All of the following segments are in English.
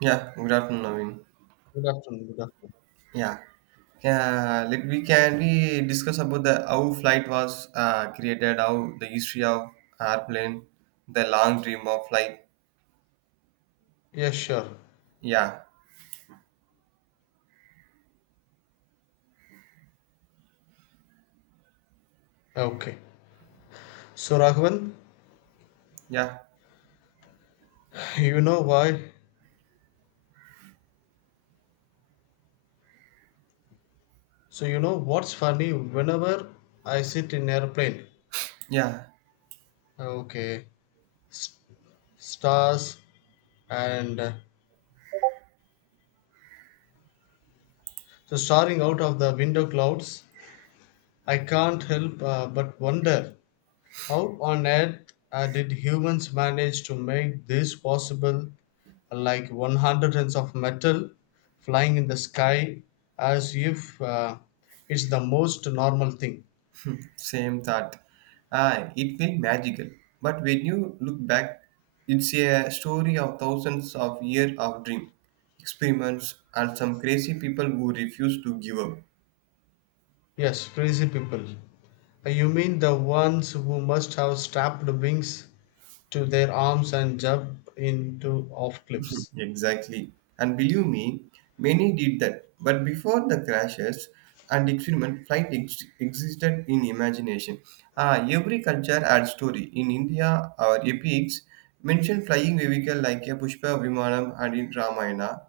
Yeah, good afternoon, Naveen. Good afternoon. Good afternoon. Yeah, yeah. Let we can we discuss about the how flight was created, how the history of airplane, the long dream of flight. Yes, sure. Yeah, Okay. So, Raghavan, yeah, you know why? So, you know what's funny? Whenever I sit in airplane, yeah. okay, s- stars and so staring out of the window clouds, I can't help but wonder how on earth did humans manage to make this possible? Like 100 tons of metal flying in the sky as if it's the most normal thing. Same thought. Ah, it feel magical, but when you look back, it's a story of thousands of years of dream, experiments, and some crazy people who refuse to give up. Yes, crazy people. You mean the ones who must have strapped wings to their arms and jump into off cliffs? Exactly. And believe me, many did that. But before the crashes and experiment, flight existed in imagination. Ah, every culture had story. In India, our epics mention flying vehicle like a Pushpa Vimanam and in Ramayana,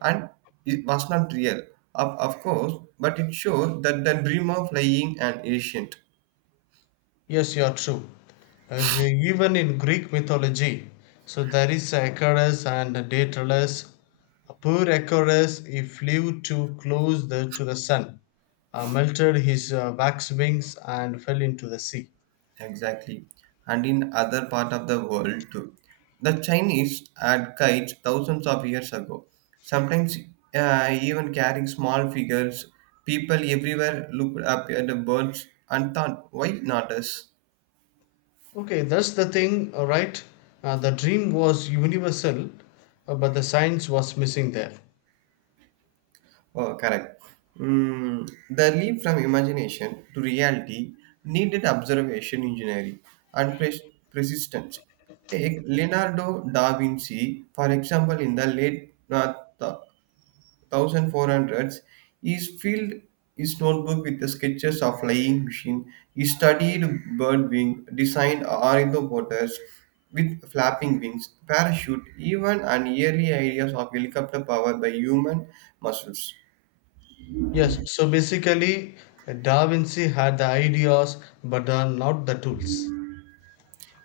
and it was not real, of course, but it shows that the dream of flying an ancient. Yes, you are true. Even in Greek mythology, so there is Achilles and Daedalus. Poor Achilles, he flew too close to the sun, melted his wax wings, and fell into the sea. Exactly. And in other part of the world too. The Chinese had kites thousands of years ago. Sometimes even carrying small figures, people everywhere looked up at the birds and thought, why not us? Okay, that's the thing, all right? The dream was universal, but the science was missing there. Oh, correct. The leap from imagination to reality needed observation engineering and persistence. Take Leonardo da Vinci, for example, in the late 1400s, he filled his notebook with the sketches of flying machine. He studied bird wing, designed ornithopters with flapping wings, parachute, even and early ideas of helicopter powered by human muscles. Yes, so basically, Da Vinci had the ideas, but not the tools.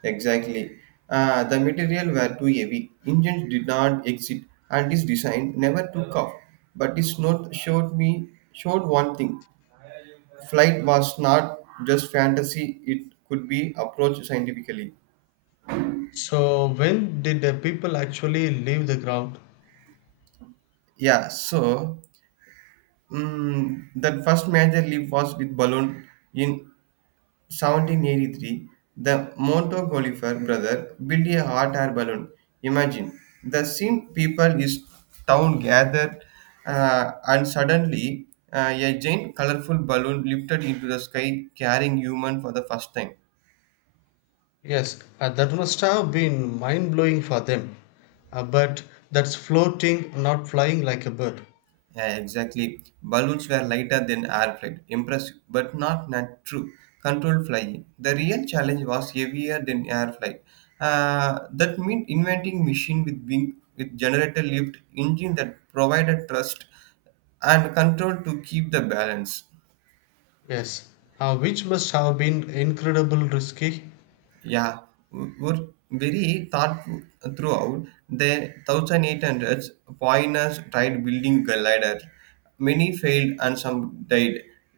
Exactly. The material were too heavy. Engines did not exist, and this design never took off. But this note showed one thing: flight was not just fantasy, it could be approached scientifically. So, when did the people actually leave the ground? Yeah, so that first major leap was with balloon in 1783. The Monto Golifer brother built a hot air balloon. Imagine the scene people is town gathered, and suddenly a giant colorful balloon lifted into the sky carrying human for the first time. Yes, that must have been mind blowing for them. But that's floating, not flying like a bird. Yeah, exactly. Balloons were lighter than airplane. Impressive, but not true. Controlled flying. The real challenge was heavier than air flight. That meant inventing machine with wing with generator lift engine that provided thrust and control to keep the balance. Yes, which must have been incredible risky. Yeah, were very thought throughout. The 1800s, pioneers tried building gliders. Many failed and some died.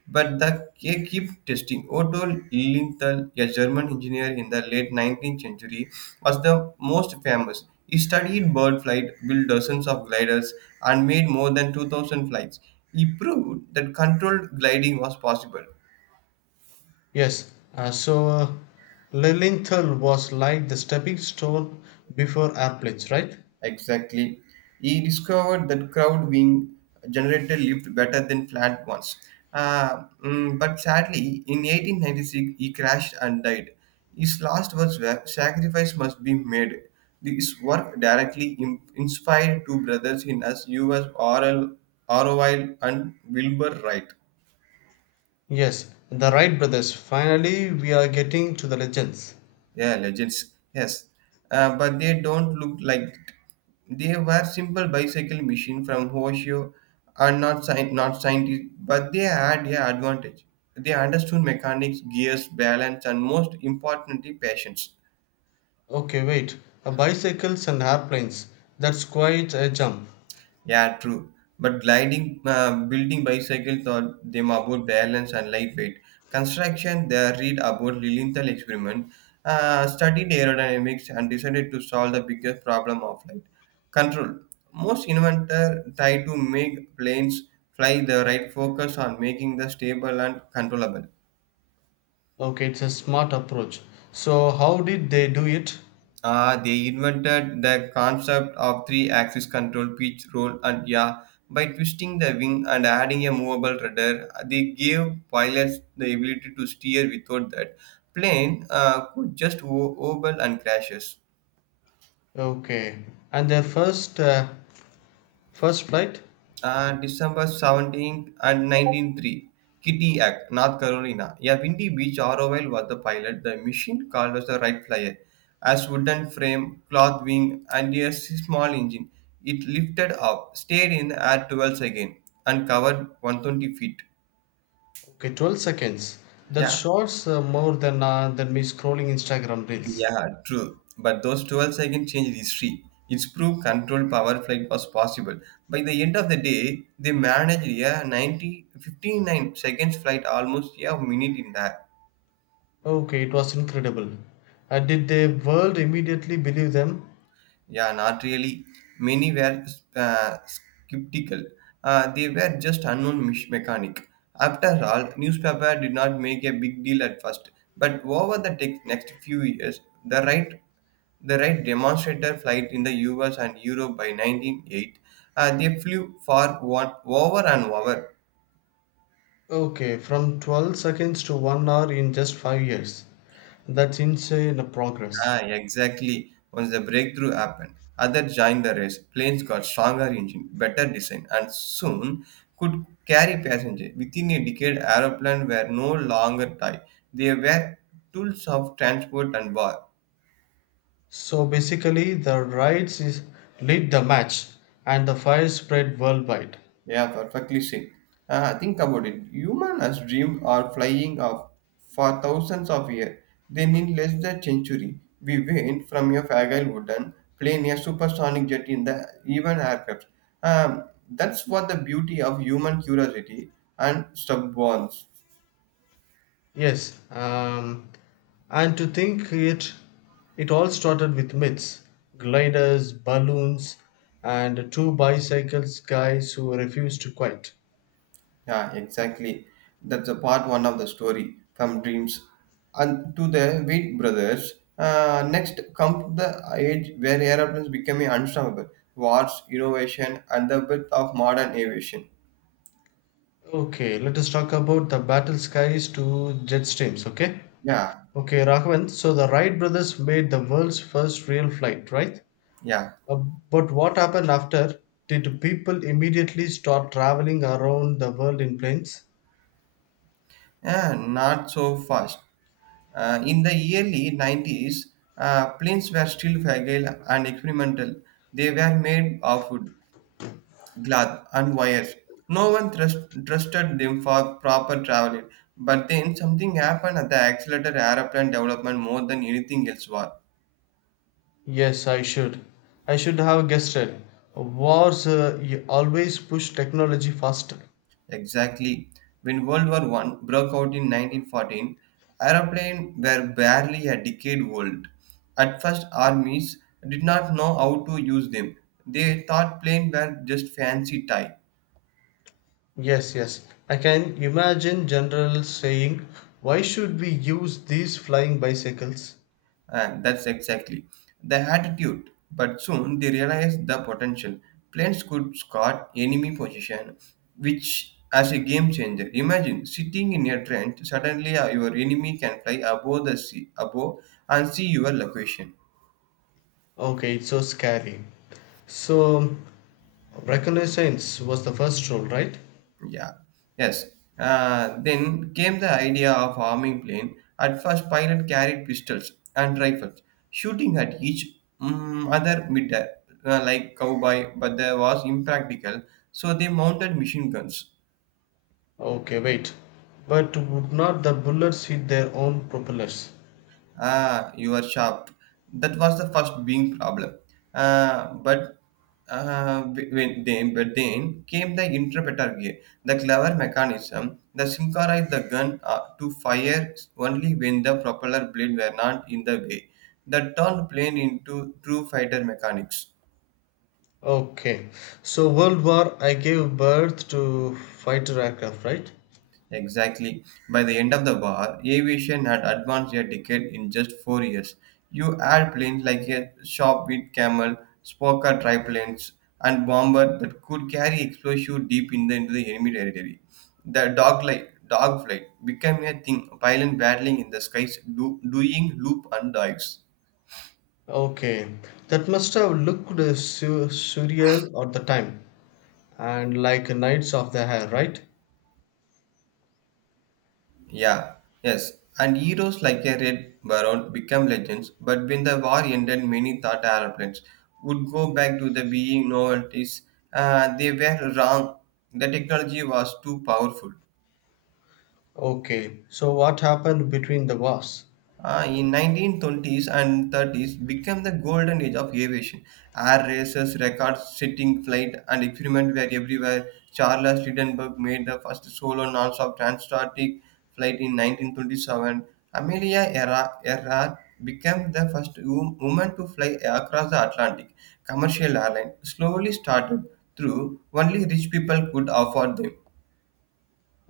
But they keep testing. Otto Lilienthal, a German engineer in the late 19th century, was the most famous. He studied bird flight, built dozens of gliders, and made more than 2,000 flights. He proved that controlled gliding was possible. Yes, so Lilienthal was like the stepping stone before airplanes, right? Exactly. He discovered that crowd wing generator lived better than planned ones. But sadly, in 1896, he crashed and died. His last words were sacrifice must be made. This work directly inspired two brothers in U.S. Orville and Wilbur Wright. Yes, the Wright brothers. Finally, we are getting to the legends. Yeah, legends. Yes, but they don't look like they were simple bicycle machine from Hoshio are not not scientists, but they had yeah advantage. They understood mechanics, gears, balance, and most importantly, patience. Okay, wait. Bicycles and airplanes. That's quite a jump. Yeah, true. But gliding, building bicycle taught them about balance and lightweight. Construction, they read about Lilienthal experiment, studied aerodynamics, and decided to solve the biggest problem of flight control. Most inventors try to make planes fly the right focus on making the stable and controllable. Okay, it's a smart approach. So how did they do it? They invented the concept of three-axis control, pitch, roll, and yaw. By twisting the wing and adding a movable rudder, they gave pilots the ability to steer without that. Plane could just oval and crashes. Okay, and their first flight. December 17th and 1903, Kitty Act, North Carolina. A windy beach ROL was the pilot. The machine called as the Wright Flyer. As wooden frame, cloth wing, and a small engine, it lifted up, stayed in the air 12 seconds, and covered 120 feet. Okay, 12 seconds. That Yeah, shorts more than me scrolling Instagram reels. Yeah, true. But those 12 seconds changed history. It's proved controlled power flight was possible. By the end of the day, they managed a 59 seconds flight, almost yeah, a minute in the Okay, it was incredible. Did the world immediately believe them? Yeah, not really. Many were skeptical. They were just unknown mechanic. After all, newspaper did not make a big deal at first, but over the next few years, the right demonstrator flight in the US and Europe by 1908, they flew for one over and over. Okay, from 12 seconds to 1 hour in just 5 years. That's insane progress. Ah, exactly. Once the breakthrough happened, others joined the race. Planes got stronger engine, better design, and soon could carry passengers. Within a decade, aeroplanes were no longer toy. They were tools of transport and war. So basically, the riots is, lit the match, and the fire spread worldwide. Yeah, perfectly said. Think about it. Humans as dreamed are flying off for thousands of years. Then in less than century, we went from a fragile wooden plane a supersonic jet in the even aircraft. That's what the beauty of human curiosity and stubbornness. Yes, and to think it all started with myths, gliders, balloons, and two bicycles guys who refused to quit. Yeah, exactly. That's a part one of the story from dreams. And to the Wheat brothers, next comes the age where airplanes becoming unstoppable. Wars, innovation, and the birth of modern aviation. Okay, let us talk about the battle skies to jet streams, okay? Yeah, Okay, Raghavan, so the Wright brothers made the world's first real flight, right? yeah. Uh, but what happened after? Did people immediately start traveling around the world in planes? Yeah, not so fast. In the early 90s, planes were still fragile and experimental. They were made of wood. Glad and wires. No one trusted them for proper traveling, but then something happened at the accelerator aeroplane development more than anything else was. Yes, I should have guessed it. Wars always push technology faster. Exactly. When World War One broke out in 1914, aeroplanes were barely a decade old. At first, armies did not know how to use them. They thought planes were just fancy toys. Yes, yes. I can imagine generals saying, why should we use these flying bicycles? And that's exactly the attitude. But soon they realized the potential. Planes could scout enemy position, which as a game changer. Imagine sitting in a trench, suddenly your enemy can fly above the sea, above and see your location. Okay, it's so scary. So, reconnaissance was the first rule, right? Yeah, yes. Then came the idea of arming plane. At first, pilot carried pistols and rifles, shooting at each other mid-air, like cowboy, but that was impractical, so they mounted machine guns. Okay, wait. But would not the bullets hit their own propellers? Ah, you are sharp. That was the first being problem. Uh, but but then came the interpreter gear, the clever mechanism that synchronized the gun to fire only when the propeller blade were not in the way. That turned plane into true fighter mechanics. Okay. So, World War I gave birth to fighter aircraft, right? Exactly. By the end of the war, aviation had advanced a decade in just 4 years. You add planes like a Shop with Camel, Spoker triplanes, and bomber that could carry explosive deep in into the enemy territory. Dog flight became a thing, pilot battling in the skies, doing loop and dives. Okay, that must have looked surreal at the time and like Knights of the Hair, right? Yeah, yes. And heroes like a Red Baron became legends, but when the war ended, many thought aeroplanes would go back to the being novelties. They were wrong. The technology was too powerful. Okay, so what happened between the wars? In 1920s and 30s became the golden age of aviation. Air races, record setting flight, and experiment were everywhere. Charles Lindbergh made the first solo non-stop transatlantic flight in 1927. Amelia Earhart Earhart became the first woman to fly across the Atlantic. Commercial airline slowly started through only rich people could afford them.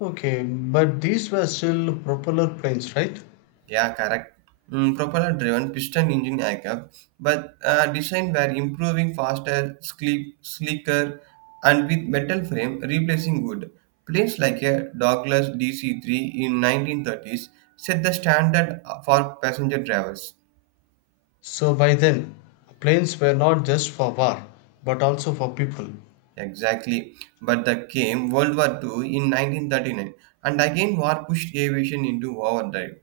Okay, but these were still propeller planes, right? Yeah, correct. Propeller-driven piston engine aircraft, but design were improving faster, sleek, sleeker, and with metal frame replacing wood. Planes like a Douglas DC-3 in 1930s set the standard for passenger drivers. So by then, planes were not just for war, but also for people. Exactly, but the came World War Two in 1939, and again war pushed aviation into overdrive.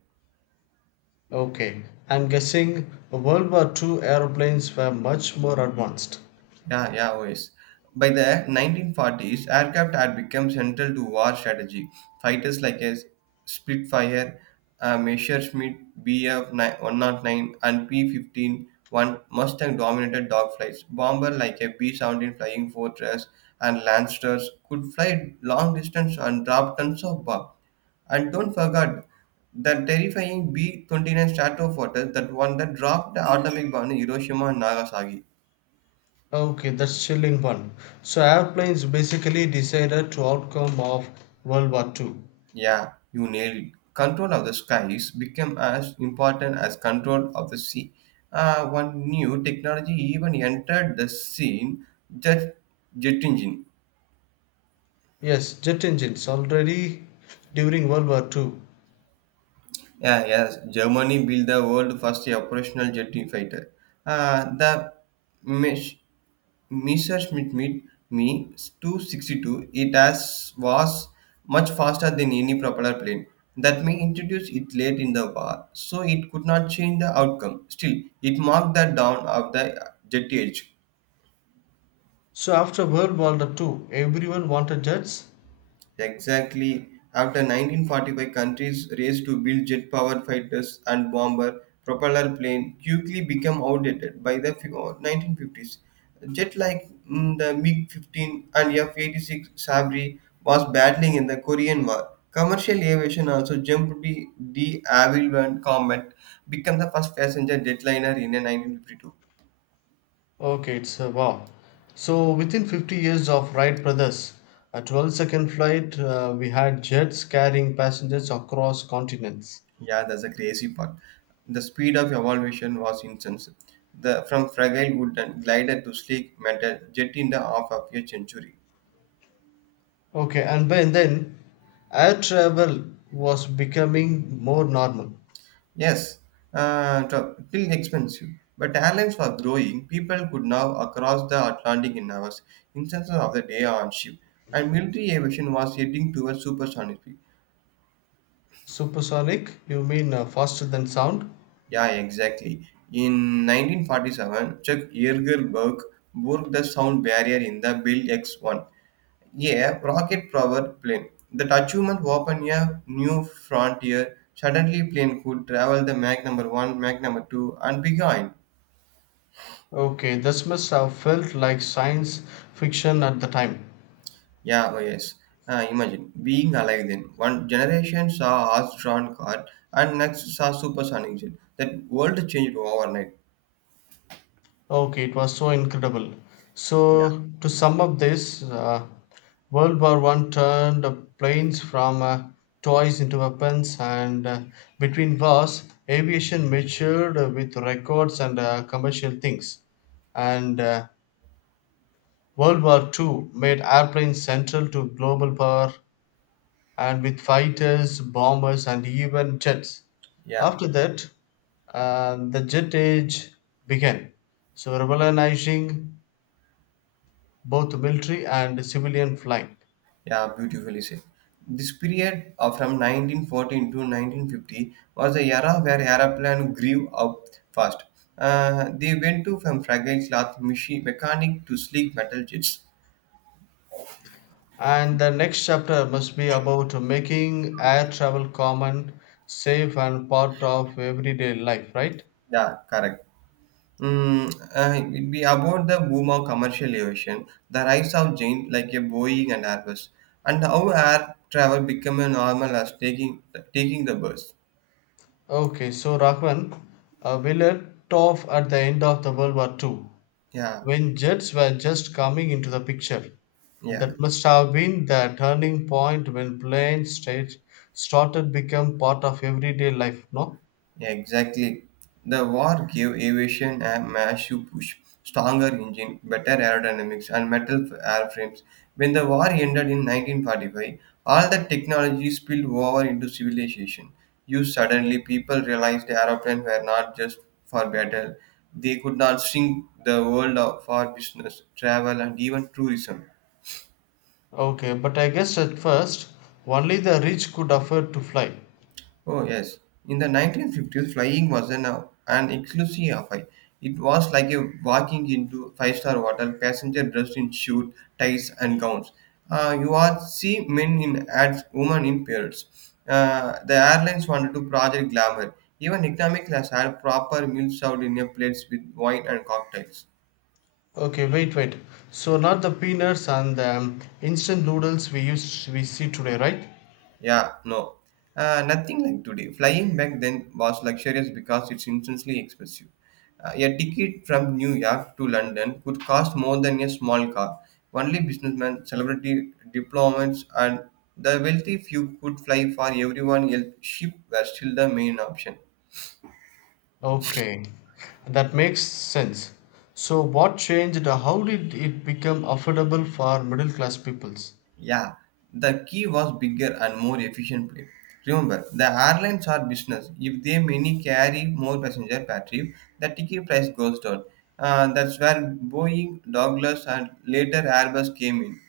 Okay, I'm guessing World War II airplanes were much more advanced. Yeah, yeah, always. By the 1940s, aircraft had become central to war strategy. Fighters like a Spitfire, Messerschmitt Bf 109 and P 15 1 Mustang dominated dogfights. Bomber like a B 17 Flying Fortress and Lancers could fly long distance and drop tons of bomb. And don't forget the terrifying B 29 Stratofortress, that one that dropped the atomic bomb in Hiroshima and Nagasaki. Okay, that's chilling one. So airplanes basically decided to outcome of World War II. Yeah, you nailed it. Control of the skies became as important as control of the sea. One new technology even entered the scene, jet, jet engine. Yes, jet engines already during World War II. Yeah, yes. Germany built the world first operational jet fighter. The Mesh Messerschmitt Me 262 it has was much faster than any propeller plane. That may introduce it late in the war, so it could not change the outcome. Still, it marked the dawn of the jet age. So after World War II, everyone wanted jets. Exactly. After 1945, countries raced to build jet-powered fighters and bomber propeller plane quickly became outdated by the 1950s. Jet like the MiG-15 and F-86 Sabri was battling in the Korean War. Commercial aviation also jumped the de Havilland Comet, became the first passenger jetliner in a 1952. Okay, it's a wow. So within 50 years of Wright brothers, a 12-second flight, we had jets carrying passengers across continents. Yeah, that's a crazy part. The speed of evolution was intense. The from fragile wooden glider to sleek metal jet in the half of a century. Okay, and by then, air travel was becoming more normal. Yes, still expensive. But airlines were growing. People could now across the Atlantic in hours, instances of the day on ship. And military aviation was heading towards supersonic speed. Supersonic? You mean faster than sound? Yeah, exactly. In 1947, Chuck Yeager broke the sound barrier in the Bill X-1 A rocket powered plane. That achievement opened a new frontier. Suddenly, plane could travel the Mach number one, Mach number two, and beyond. Okay, this must have felt like science fiction at the time. Yeah, oh yes. Imagine being alive then. One generation saw horse-drawn car, and next saw supersonic jet. That world changed overnight. Okay, it was so incredible. Yeah, So, to sum up this, World War I turned the planes from toys into weapons, and between wars, aviation matured with records and commercial things. And World War II made airplanes central to global power, and with fighters, bombers, and even jets. yeah. After that, the jet age began, so revolutionizing both military and civilian flying. Yeah, beautifully said. This period from 1914 to 1950 was the era where aeroplane grew up fast. They went to from fragile cloth machine mechanic to sleek metal jets. And the next chapter must be about making air travel common, safe, and part of everyday life, right? Yeah, correct. Mm, it will be about the boom of commercial aviation, the rise of giant like a Boeing and Airbus, and how air travel became a normal as taking the bus. Okay, so Rahman, we left off at the end of the World War II, Yeah, when jets were just coming into the picture. yeah. That must have been the turning point when planes state started become part of everyday life, no? Yeah, exactly. The war gave aviation a massive push, stronger engine, better aerodynamics, and metal airframes. When the war ended in 1945, all that technology spilled over into civilization. You suddenly people realized aeroplanes were not just for battle; they could not shrink the world for business, travel, and even tourism. Okay, but I guess at first only the rich could afford to fly. Oh, yes. In the 1950s, flying was an exclusive affair. It was like a walking into five-star hotel, passenger dressed in suit, ties, and gowns. You are see men in ads, women in parrots. The airlines wanted to project glamour. Even economic class had proper meals served in a plates with wine and cocktails. Okay, wait, wait. So not the peanuts and the instant noodles we see today, right? Yeah, no. Nothing like today. Flying back then was luxurious because it's instantly expensive. A ticket from New York to London could cost more than a small car. Only businessmen, celebrity diplomats, and the wealthy few could fly for everyone else. Ship were still the main option. Okay, that makes sense. So what changed? How did it become affordable for middle class peoples? Yeah, the key was bigger and more efficient plane. Remember, the airlines are business. If they many carry more passenger per trip, the ticket price goes down. That's where Boeing, Douglas, and later Airbus came in.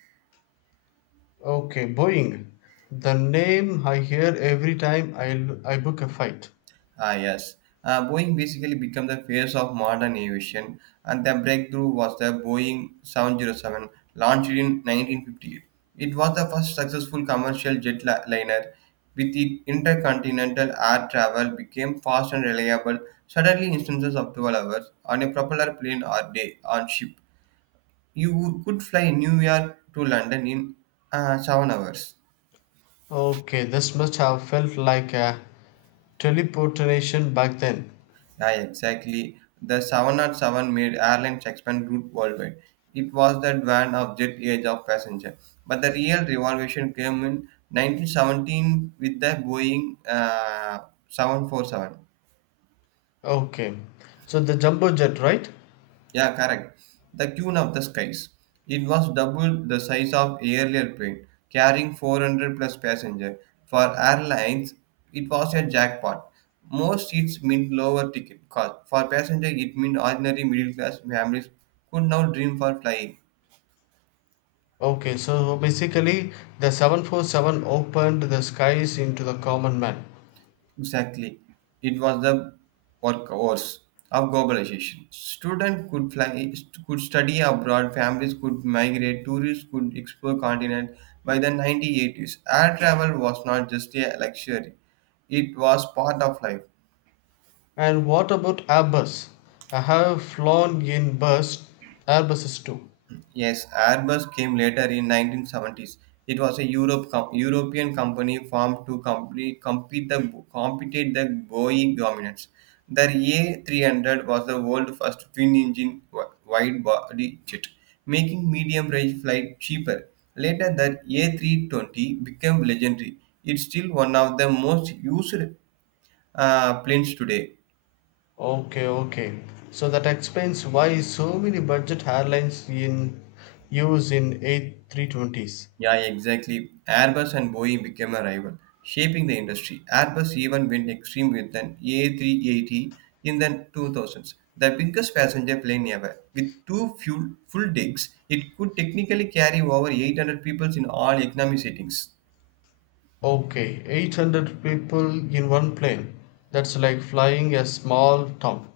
Okay, Boeing. The name I hear every time I book a flight. Ah, yes. Boeing basically became the face of modern aviation, and the breakthrough was the Boeing 707, launched in 1958. It was the first successful commercial jet liner. With it, intercontinental air travel became fast and reliable, suddenly instances of 12 hours on a propeller plane or day on ship. You could fly New York to London in 7 hours. Okay, this must have felt like a teleportation back then. Yeah, exactly. The 707 made airlines expand route worldwide. It was the dawn of jet age of passenger. But the real revolution came in 1917 with the Boeing 747. Okay, so the jumbo jet, right? Yeah, correct. The Queen of the Skies. It was double the size of earlier plane, carrying 400 plus passenger. For airlines, it was a jackpot. Most seats meant lower ticket cost. For passenger, it meant ordinary middle class families could now dream for flying. Okay, so basically, the 747 opened the skies into the common man. Exactly. It was the workhorse of globalization. Students could fly, could study abroad, families could migrate, tourists could explore continent. By the 1980s, air travel was not just a luxury; it was part of life. And what about Airbus? I have flown in Airbuses too. Yes, Airbus came later in 1970s. It was a European company formed to compete the Boeing dominance. The A300 was the world's first twin-engine wide-body jet, making medium-range flight cheaper. Later, the A320 became legendary. It's still one of the most used planes today. Okay, okay. So that explains why so many budget airlines in use in A320s. Yeah, exactly. Airbus and Boeing became a rival, shaping the industry. Airbus even went extreme with an A380 in the 2000s, the biggest passenger plane ever. With two full decks, it could technically carry over 800 people in all economy settings. Okay, 800 people in one plane. That's like flying a small town.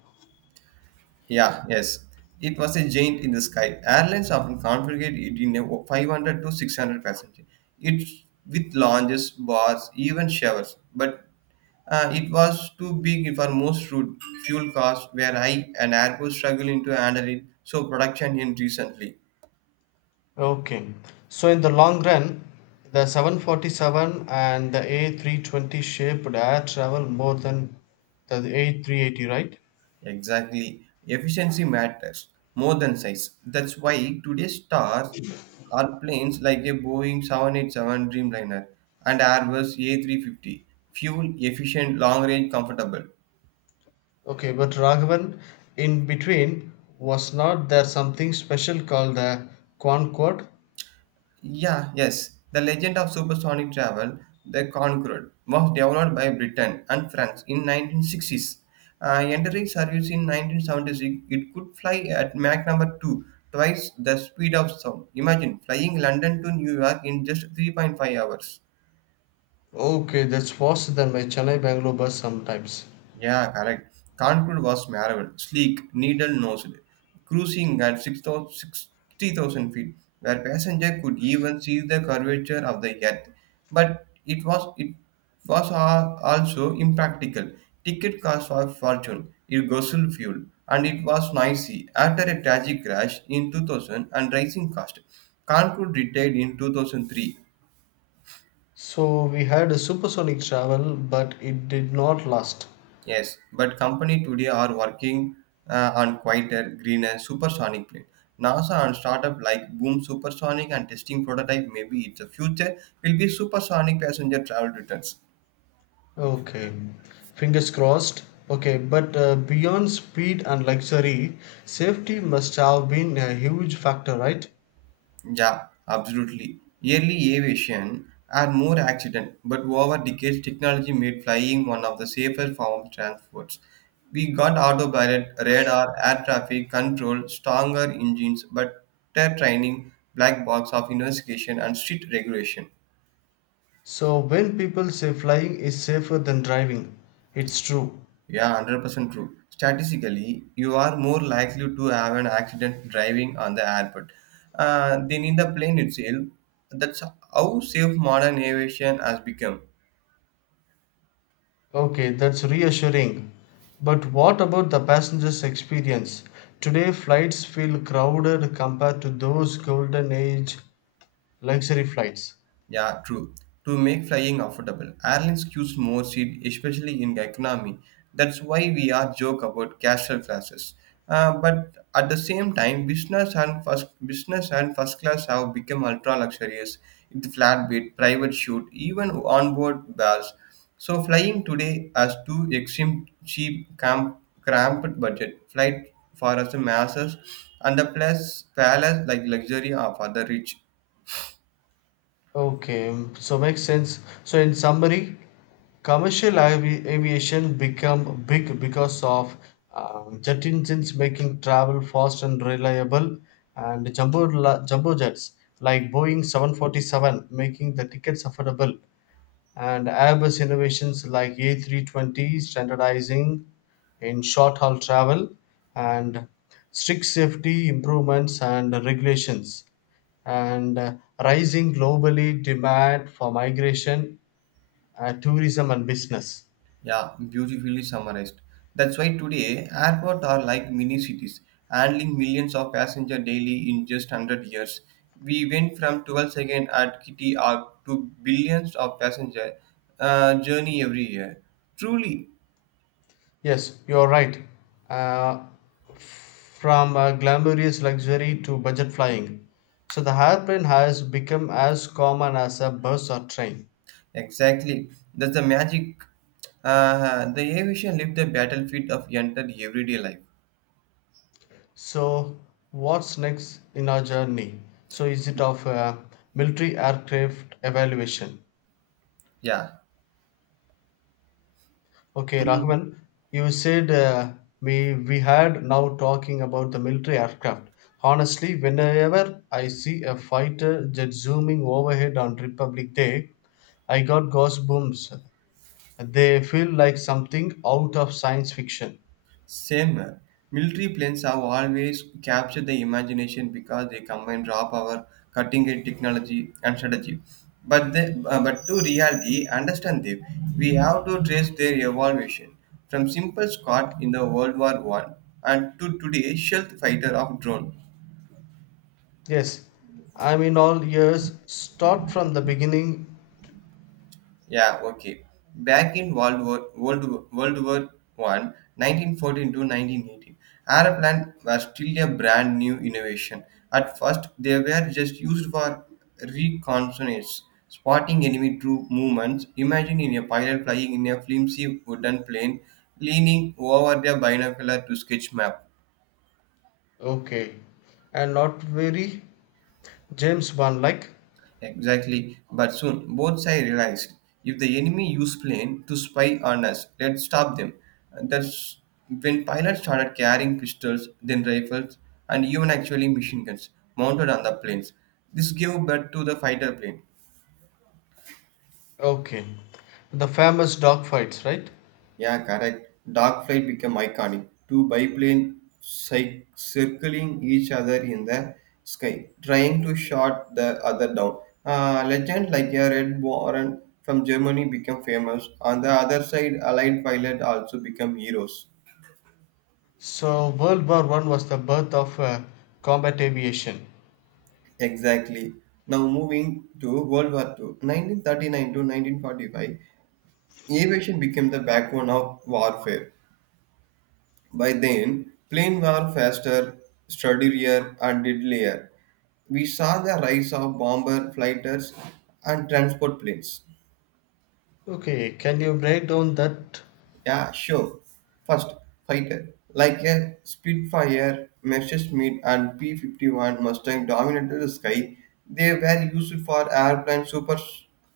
Yeah, yes. It was a giant in the sky. Airlines often configure it in a 500 to 600 passenger. It with lounges, bars, even showers. But it was too big for most route. Fuel costs were high, and airports struggled to handle it. So production in recently. Okay. So in the long run, the 747 and the A320 shaped air travel more than the A380, right? Exactly. Efficiency matters more than size. That's why today's stars are planes like a Boeing 787 Dreamliner and Airbus A350. Fuel efficient, long range, comfortable. Okay, but Raghavan, in between, was not there something special called the Concorde? Yeah, yes. The legend of supersonic travel, the Concorde, was developed by Britain and France in 1960s. Entering service in 1976, it could fly at Mach number 2, twice the speed of sound. Imagine flying London to New York in just 3.5 hours. Okay, that's faster than my Chennai Bangalore bus sometimes. Yeah, correct. Kanpur was marvel, sleek, needle-nosed, cruising at 6,000 60,000 feet, where passenger could even see the curvature of the earth. But it was also impractical. Ticket cost a fortune, it guzzled fuel, and it was noisy. After a tragic crash in 2000 and rising cost, Kanpur retired in 2003. So we had a supersonic travel, but it did not last. Yes, but company today are working on quieter, greener, supersonic plane. NASA and startup like Boom Supersonic and testing prototype maybe it's the future will be supersonic passenger travel returns. Okay, fingers crossed. Okay, but beyond speed and luxury, safety must have been a huge factor, right? Yeah, absolutely. Early aviation had more accident, but over decades, technology made flying one of the safer forms of transports. We got autopilot, radar, air traffic control, stronger engines, better training, black box of investigation, and strict regulation. So when people say flying is safer than driving, it's true. Yeah, 100% true. Statistically, you are more likely to have an accident driving on the airport than in the plane itself. That's how safe modern aviation has become. Okay, that's reassuring. But what about the passenger's experience? Today, flights feel crowded compared to those golden age luxury flights. Yeah, true. To make flying affordable, airlines use more seat, especially in economy. That's why we are joke about casual classes. But at the same time, business and first class have become ultra luxurious with flatbed, private shoot, even onboard bars. So flying today has two extreme cramped budget flight for us masses and the plus palace like luxury are for the rich. Okay, so makes sense. So in summary, commercial aviation become big because of jet engines making travel fast and reliable, and jumbo jets like Boeing 747 making the tickets affordable, and Airbus innovations like A320 standardizing in short haul travel, and strict safety improvements and regulations and rising globally demand for migration, tourism, and business. Yeah, beautifully summarized. That's why today airports are like mini cities, handling millions of passengers daily in just 100 years. We went from 12 seconds at Kitty Hawk to billions of passenger journey every year. Truly, Yes, you're right. Uh, from glamorous luxury to budget flying. So the hairpin has become as common as a bus or train. exactly. That's the magic. The aviation left the battlefield of entered everyday life. So what's next in our journey? So is it of military aircraft evaluation? Yeah. Okay, Mm-hmm. Rahman, you said we had now talking about the military aircraft. Honestly, whenever I see a fighter jet zooming overhead on Republic Day, I got goosebumps. They feel like something out of science fiction. Same. Military planes have always captured the imagination because they combine raw power, cutting edge technology, and strategy. But to reality, understand them, we have to trace their evolution from simple Scot in the World War One and to today's stealth fighter of drone. Yes, I'm in all ears. Start from the beginning. Yeah, okay. Back in World War One, 1914 to 1918, aeroplane was still a brand new innovation. At first, they were just used for reconnaissance, spotting enemy troop movements. Imagine in a pilot flying in a flimsy wooden plane, leaning over their binocular to sketch map. Okay, and not very James Bond like. Exactly. But soon both sides realized if the enemy use plane to spy on us, let's stop them. And that's when pilots started carrying pistols, then rifles, and even actually machine guns mounted on the planes. This gave birth to the fighter plane. Okay, the famous dogfights, right? Yeah, correct. Dark flight became iconic. Two biplane circling each other in the sky, trying to shot the other down. A legend like a Red Warren from Germany became famous. On the other side, Allied pilot also became heroes. So World War I was the birth of combat aviation. Exactly. Now moving to World War Two, 1939 to 1945, aviation became the backbone of warfare. By then, plane were faster, sturdier, and deadlier. We saw the rise of bomber fighters and transport planes. Okay, can you break down that? Yeah, sure. First, fighter. Like a Spitfire, Messerschmitt, and P 51 Mustang dominated the sky, they were used for airplane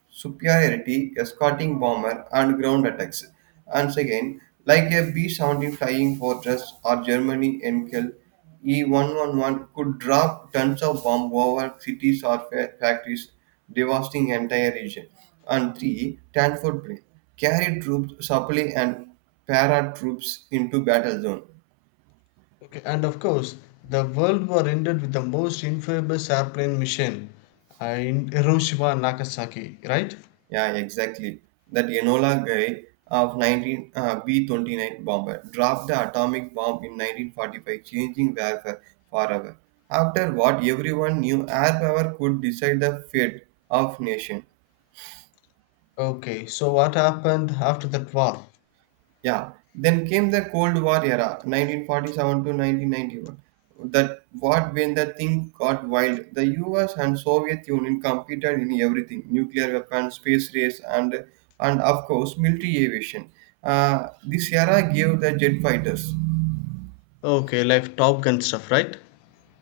superiority, escorting bomber, and ground attacks. And second, like a B 17 Flying Fortress or Germany Enkel, E 111 could drop tons of bomb over cities or factories, devastating entire region. And three, Tanford plane. Carry troops supply and para troops into battle zone. Okay, and of course, the World War ended with the most infamous airplane mission in Hiroshima and Nagasaki, right? Yeah, exactly. That Enola guy of 19 uh, B-29 bomber dropped the atomic bomb in 1945, changing warfare forever. After what everyone knew air power could decide the fate of nation. Okay, so what happened after that war? Yeah. Then came the Cold War era, 1947 to 1991. That what when the thing got wild, the U.S. and Soviet Union competed in everything: nuclear weapons, space race, and of course military aviation. This era gave the jet fighters. Okay, like Top Gun stuff, right?